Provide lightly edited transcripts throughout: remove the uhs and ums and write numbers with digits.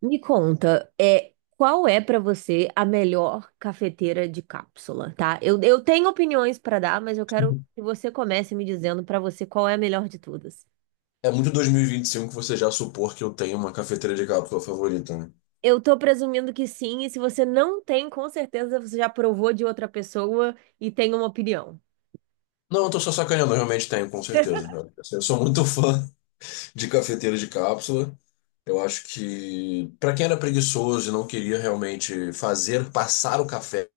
Me conta, qual é pra você a melhor cafeteira de cápsula, tá? Eu tenho opiniões pra dar, mas eu quero que você comece me dizendo pra você qual é a melhor de todas. É muito 2025 que você já supor que eu tenho uma cafeteira de cápsula favorita, né? Eu tô presumindo que sim, e se você não tem, com certeza você já provou de outra pessoa e tem uma opinião. Não, eu tô só sacaneando, eu realmente tenho, com certeza. Eu sou muito fã de cafeteira de cápsula. Eu acho que, pra quem era preguiçoso e não queria realmente fazer, passar o café,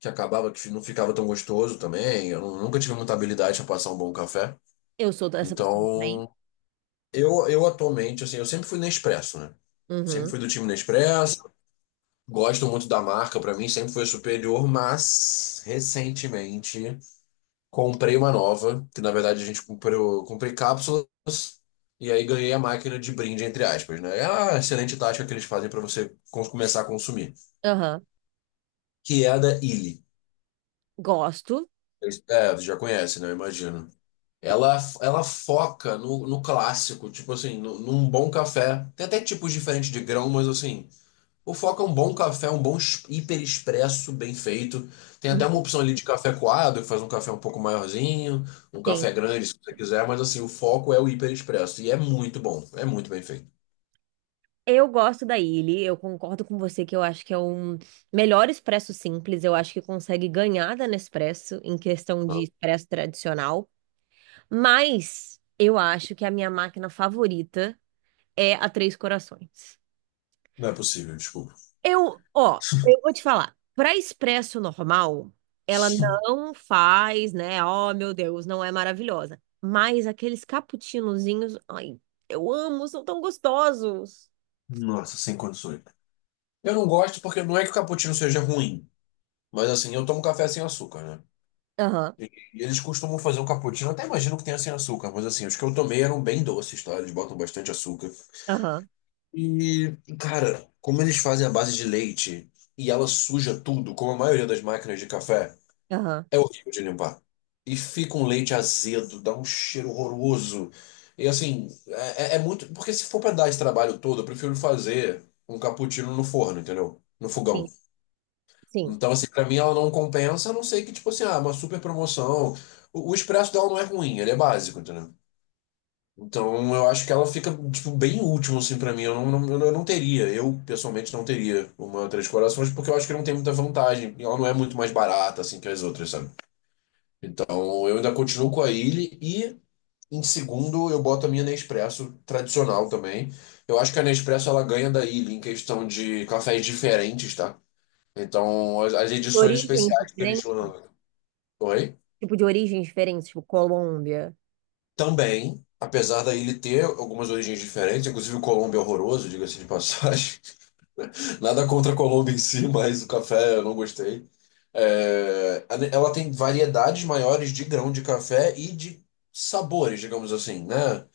que acabava que não ficava tão gostoso também, eu nunca tive muita habilidade a passar um bom café. Eu sou dessa pessoa também. Então, eu atualmente, assim, eu sempre fui Nespresso, né? Sempre Uhum. fui do time Nespresso. Gosto muito da marca, pra mim sempre foi superior, mas recentemente comprei uma nova, que na verdade a gente comprou, comprei cápsulas e aí ganhei a máquina de brinde, entre aspas, né? É uma excelente tática que eles fazem pra você começar a consumir, Aham. que é a da Illy. Gosto. É, você já conhece, né? Eu imagino. Ela foca no clássico, tipo assim, no, num bom café. Tem até tipos diferentes de grão, mas assim, o foco é um bom café, um bom hiper expresso bem feito. Tem até uma Uhum. opção ali de café coado, que faz um café um pouco maiorzinho, um café Sim. grande, se você quiser, mas assim, o foco é o hiper expresso. E é muito bom, é muito bem feito. Eu gosto da Illy, eu concordo com você que eu acho que é um melhor expresso simples, eu acho que consegue ganhar da Nespresso em questão de expresso tradicional, mas eu acho que a minha máquina favorita é a Três Corações. Não é possível, desculpa. Eu, ó, eu vou te falar, para expresso normal, ela não faz, né? Oh, meu Deus, não é maravilhosa, mas aqueles cappuccinozinhos, ai, eu amo, são tão gostosos. Nossa, sem condições. Eu não gosto porque não é que o cappuccino seja ruim, mas assim, eu tomo café sem açúcar, né? Aham, E eles costumam fazer um cappuccino, até imagino que tenha sem açúcar, mas assim, os que eu tomei eram bem doces, tá? Eles botam bastante açúcar. aham, E, cara, como eles fazem a base de leite e ela suja tudo, como a maioria das máquinas de café, aham. é horrível de limpar. E fica um leite azedo, dá um cheiro horroroso. E assim, é muito. Porque se for pra dar esse trabalho todo, eu prefiro fazer um cappuccino no forno, entendeu? No Sim, fogão. sim. Então, assim, pra mim ela não compensa, a não ser que, tipo assim, ah, uma super promoção. O expresso dela não é ruim, ele é básico, entendeu? Então eu acho que ela fica, tipo, bem último, assim, pra mim. Eu não teria, eu pessoalmente não teria uma Três Corações, porque eu acho que não tem muita vantagem. E ela não é muito mais barata, assim, que as outras, sabe? Então eu ainda continuo com a Illy e, em segundo, eu boto a minha Nespresso tradicional também. Eu acho que a Nespresso ela ganha da Illy em questão de cafés diferentes, tá? Então as edições Origens especiais que eles diferentes? lançam. Oi? Tipo, de origens diferentes, tipo Colômbia. Também, apesar da ele ter algumas origens diferentes, inclusive o Colombo é horroroso, diga-se de passagem. Nada contra a Colômbia em si, mas o café eu não gostei. É, ela tem variedades maiores de grão de café e de sabores, digamos assim, né?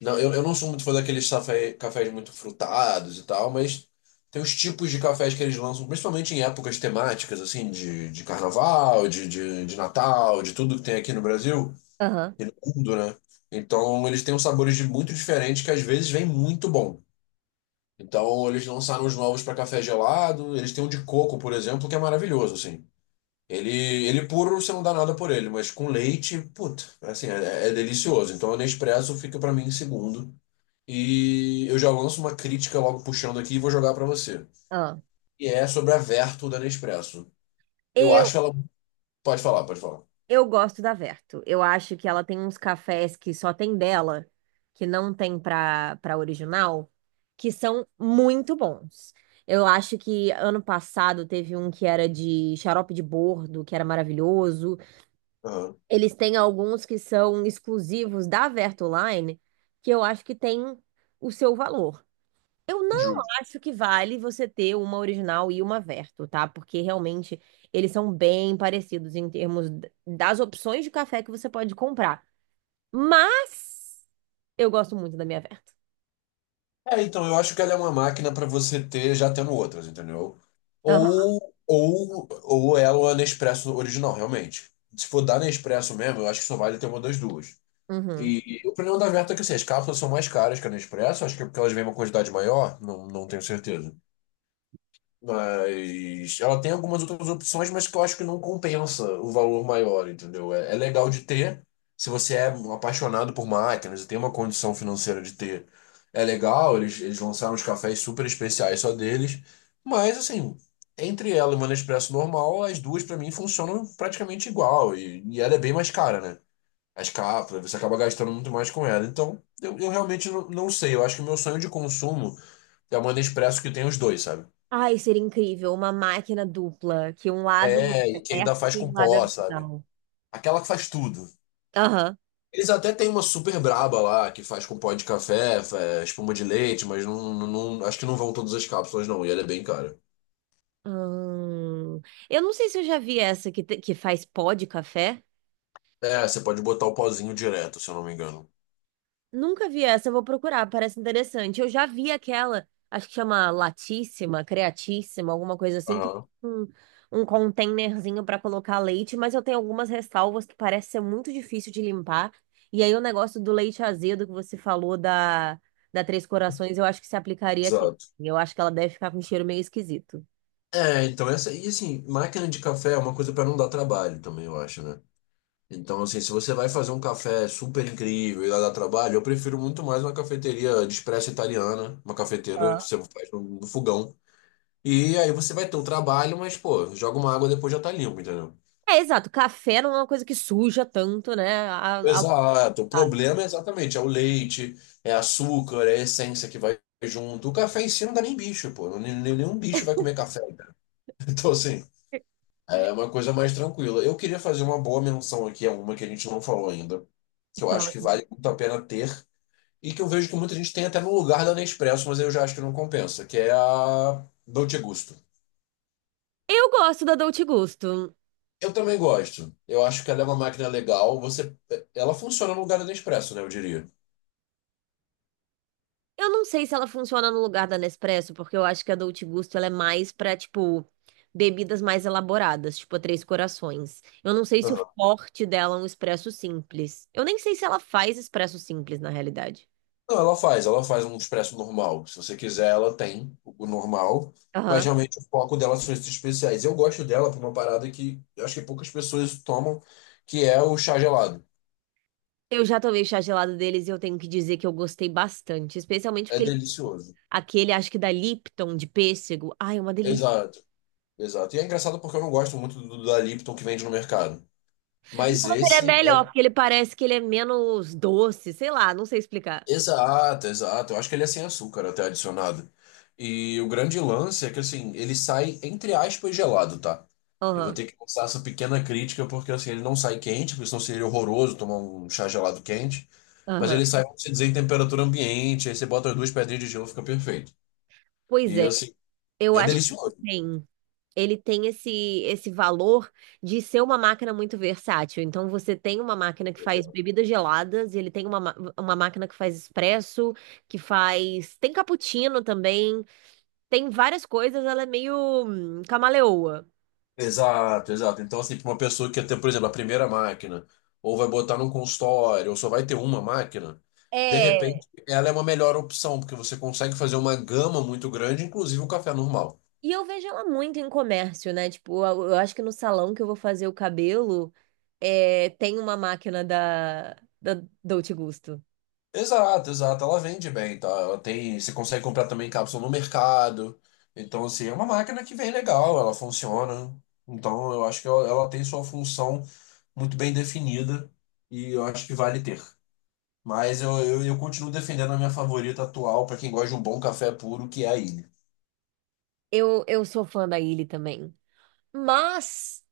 Não, eu não sou muito fã daqueles cafés muito frutados e tal, mas tem os tipos de cafés que eles lançam, principalmente em épocas temáticas, assim, de carnaval, de Natal, de tudo que tem aqui no Brasil Aham, e no mundo, né? Então eles têm uns sabores de muito diferentes que às vezes vem muito bom. Então, eles lançaram os novos para café gelado. Eles têm um de coco, por exemplo, que é maravilhoso, assim. Ele puro, você não dá nada por ele, mas com leite, puta, assim, é delicioso. Então, o Nespresso fica para mim em segundo. E eu já lanço uma crítica logo puxando aqui e vou jogar para você. aham. E é sobre a Vertu da Nespresso. Eu Eu, acho ela. Pode falar, pode falar. eu gosto da Verto. Eu acho que ela tem uns cafés que só tem dela, que não tem pra original, que são muito bons. Eu acho que ano passado teve um que era de xarope de bordo, que era maravilhoso. Aham. Eles têm alguns que são exclusivos da Verto Line, que eu acho que tem o seu valor. Eu não Ju- acho que vale você ter uma original e uma Verto, tá? Porque realmente eles são bem parecidos em termos das opções de café que você pode comprar. Mas eu gosto muito da minha Verto. É, então, eu acho que ela é uma máquina para você ter já tendo outras, entendeu? Aham. Ou, ou ela é a Nespresso original, realmente. Se for da Nespresso mesmo, eu acho que só vale ter uma das duas. Uhum. E o problema da Verta é que assim, as cápsulas são mais caras que a Nespresso, acho que é porque elas vêm uma quantidade maior, não tenho certeza. Mas ela tem algumas outras opções, mas que eu acho que não compensa o valor maior, entendeu? É legal de ter, se você é um apaixonado por máquinas e tem uma condição financeira de ter, é legal, eles lançaram uns cafés super especiais só deles, mas assim, entre ela e uma Nespresso normal, as duas pra mim funcionam praticamente igual, e ela é bem mais cara, né? As cápsulas, você acaba gastando muito mais com ela. Então, eu realmente não sei, eu acho que o meu sonho de consumo é uma Nespresso que tem os dois, sabe? Ai, seria incrível uma máquina dupla, que um lado É, é e que ainda Verto faz e um com lado é pó, sabe? original. Aquela que faz tudo. Aham. Eles até têm uma super braba lá, que faz com pó de café, espuma de leite, mas acho que não vão todas as cápsulas, não. E ela é bem cara. Hum, eu não sei se eu já vi essa que faz pó de café. É, você pode botar o pozinho direto, se eu não me engano. Nunca vi essa, eu vou procurar, parece interessante. Eu já vi aquela, acho que chama latíssima, creatíssima, alguma coisa assim, que Aham, tem um, um containerzinho para colocar leite, mas eu tenho algumas ressalvas que parece ser muito difícil de limpar. E aí o negócio do leite azedo que você falou da Três Corações, eu acho que se aplicaria aqui. exato. Eu acho que ela deve ficar com um cheiro meio esquisito. É, então essa. E assim, máquina de café é uma coisa pra não dar trabalho também, eu acho, né? Então, assim, se você vai fazer um café super incrível e lá dá trabalho, eu prefiro muito mais uma cafeteria de expresso italiana, uma cafeteira que Ah. você faz no fogão. E aí você vai ter um trabalho, mas, pô, joga uma água depois já tá limpo, entendeu? É, exato, café não é uma coisa que suja tanto, né? Exato. O problema é exatamente, é o leite, é açúcar, é essência que vai junto. O café em si não dá nem bicho, pô. Nenhum bicho vai comer café, cara. Então, assim, é uma coisa mais tranquila. Eu queria fazer uma boa menção aqui a uma que a gente não falou ainda, que eu acho Fala. que vale muito a pena ter, e que eu vejo que muita gente tem até no lugar da Nespresso, mas eu já acho que não compensa, que é a Dolce Gusto. Eu gosto da Dolce Gusto. Eu também gosto. Eu acho que ela é uma máquina legal. Ela funciona no lugar do Nespresso, né? Eu diria. Eu não sei se ela funciona no lugar da Nespresso, porque eu acho que a Dolce Gusto ela é mais pra, tipo, bebidas mais elaboradas, tipo a Três Corações. Eu não sei se o Aham. forte dela é um expresso simples. Eu nem sei se ela faz expresso simples, na realidade. Não, ela faz. Ela faz um expresso normal. Se você quiser, ela tem o normal. Mas Aham. realmente o foco dela são esses especiais. Eu gosto dela por uma parada que eu acho que poucas pessoas tomam, que é o chá gelado. Eu já tomei chá gelado deles e eu tenho que dizer que eu gostei bastante, especialmente É porque delicioso. aquele, acho que da Lipton, de pêssego. Ai, é uma delícia. Exato, exato. E é engraçado porque eu não gosto muito do da Lipton que vende no mercado. Não, Mas mas ele é esse melhor, é. porque ele parece que ele é menos doce, sei lá, não sei explicar. Exato, exato. Eu acho que ele é sem açúcar até adicionado. E o grande lance é que assim, ele sai entre aspas gelado, tá? Eu vou Aham, ter que lançar essa pequena crítica porque assim, ele não sai quente, porque senão seria horroroso tomar um chá gelado quente, mas aham. ele sai, vamos dizer, em temperatura ambiente, aí você bota as duas pedrinhas de gelo, fica perfeito. Pois E é, assim, eu é acho que delicioso. tem. Ele tem esse, esse valor de ser uma máquina muito versátil. Então, você tem uma máquina que faz bebidas geladas, ele tem uma máquina que faz expresso, que faz. Tem cappuccino também, tem várias coisas, ela é meio camaleoa. Exato, exato. Então, assim, para uma pessoa que quer ter, por exemplo, a primeira máquina, ou vai botar num consultório, ou só vai ter uma máquina, de É, repente ela é uma melhor opção, porque você consegue fazer uma gama muito grande, inclusive o café normal. e eu vejo ela muito em comércio, né? Tipo, eu acho que no salão que eu vou fazer o cabelo, é, tem uma máquina da Dolce Gusto. Exato, exato. Ela vende bem, tá? Ela tem, você consegue comprar também cápsula no mercado. Então, assim, é uma máquina que vem legal, ela funciona. Então, eu acho que ela tem sua função muito bem definida e eu acho que vale ter. Mas eu continuo defendendo a minha favorita atual para quem gosta de um bom café puro, que é a Ilha. Eu sou fã da Illy também. Mas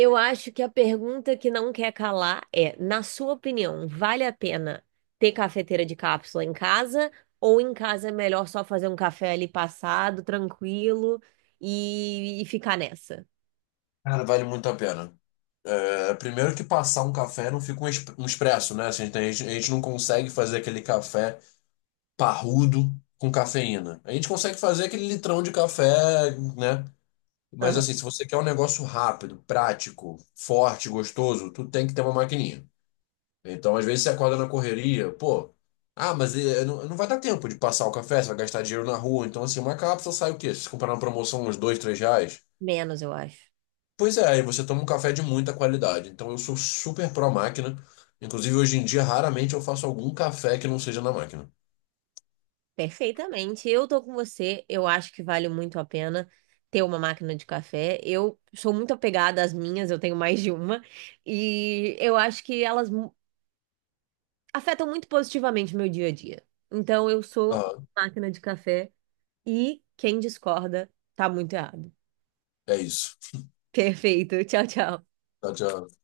eu acho que a pergunta que não quer calar é, na sua opinião, vale a pena ter cafeteira de cápsula em casa ou em casa é melhor só fazer um café ali passado, tranquilo e ficar nessa? Cara, vale muito a pena. É, primeiro que passar um café não fica um expresso, né? Assim, a gente não consegue fazer aquele café parrudo com cafeína. A gente consegue fazer aquele litrão de café, né? Mas assim, Aham. se você quer um negócio rápido, prático, forte, gostoso, tu tem que ter uma maquininha. Então, às vezes, você acorda na correria, pô, ah, mas não vai dar tempo de passar o café, você vai gastar dinheiro na rua. Então, assim, uma cápsula sai o quê? Se você comprar na promoção uns dois, três reais? Menos, eu acho. Pois é, aí você toma um café de muita qualidade. Então, eu sou super pró máquina. Inclusive, hoje em dia, raramente eu faço algum café que não seja na máquina. Perfeitamente. Eu tô com você. Eu acho que vale muito a pena ter uma máquina de café. Eu sou muito apegada às minhas, eu tenho mais de uma. E eu acho que elas afetam muito positivamente o meu dia a dia. Então eu sou Ah, máquina de café e quem discorda tá muito errado. é isso. Perfeito. Tchau, tchau. Tchau, tchau.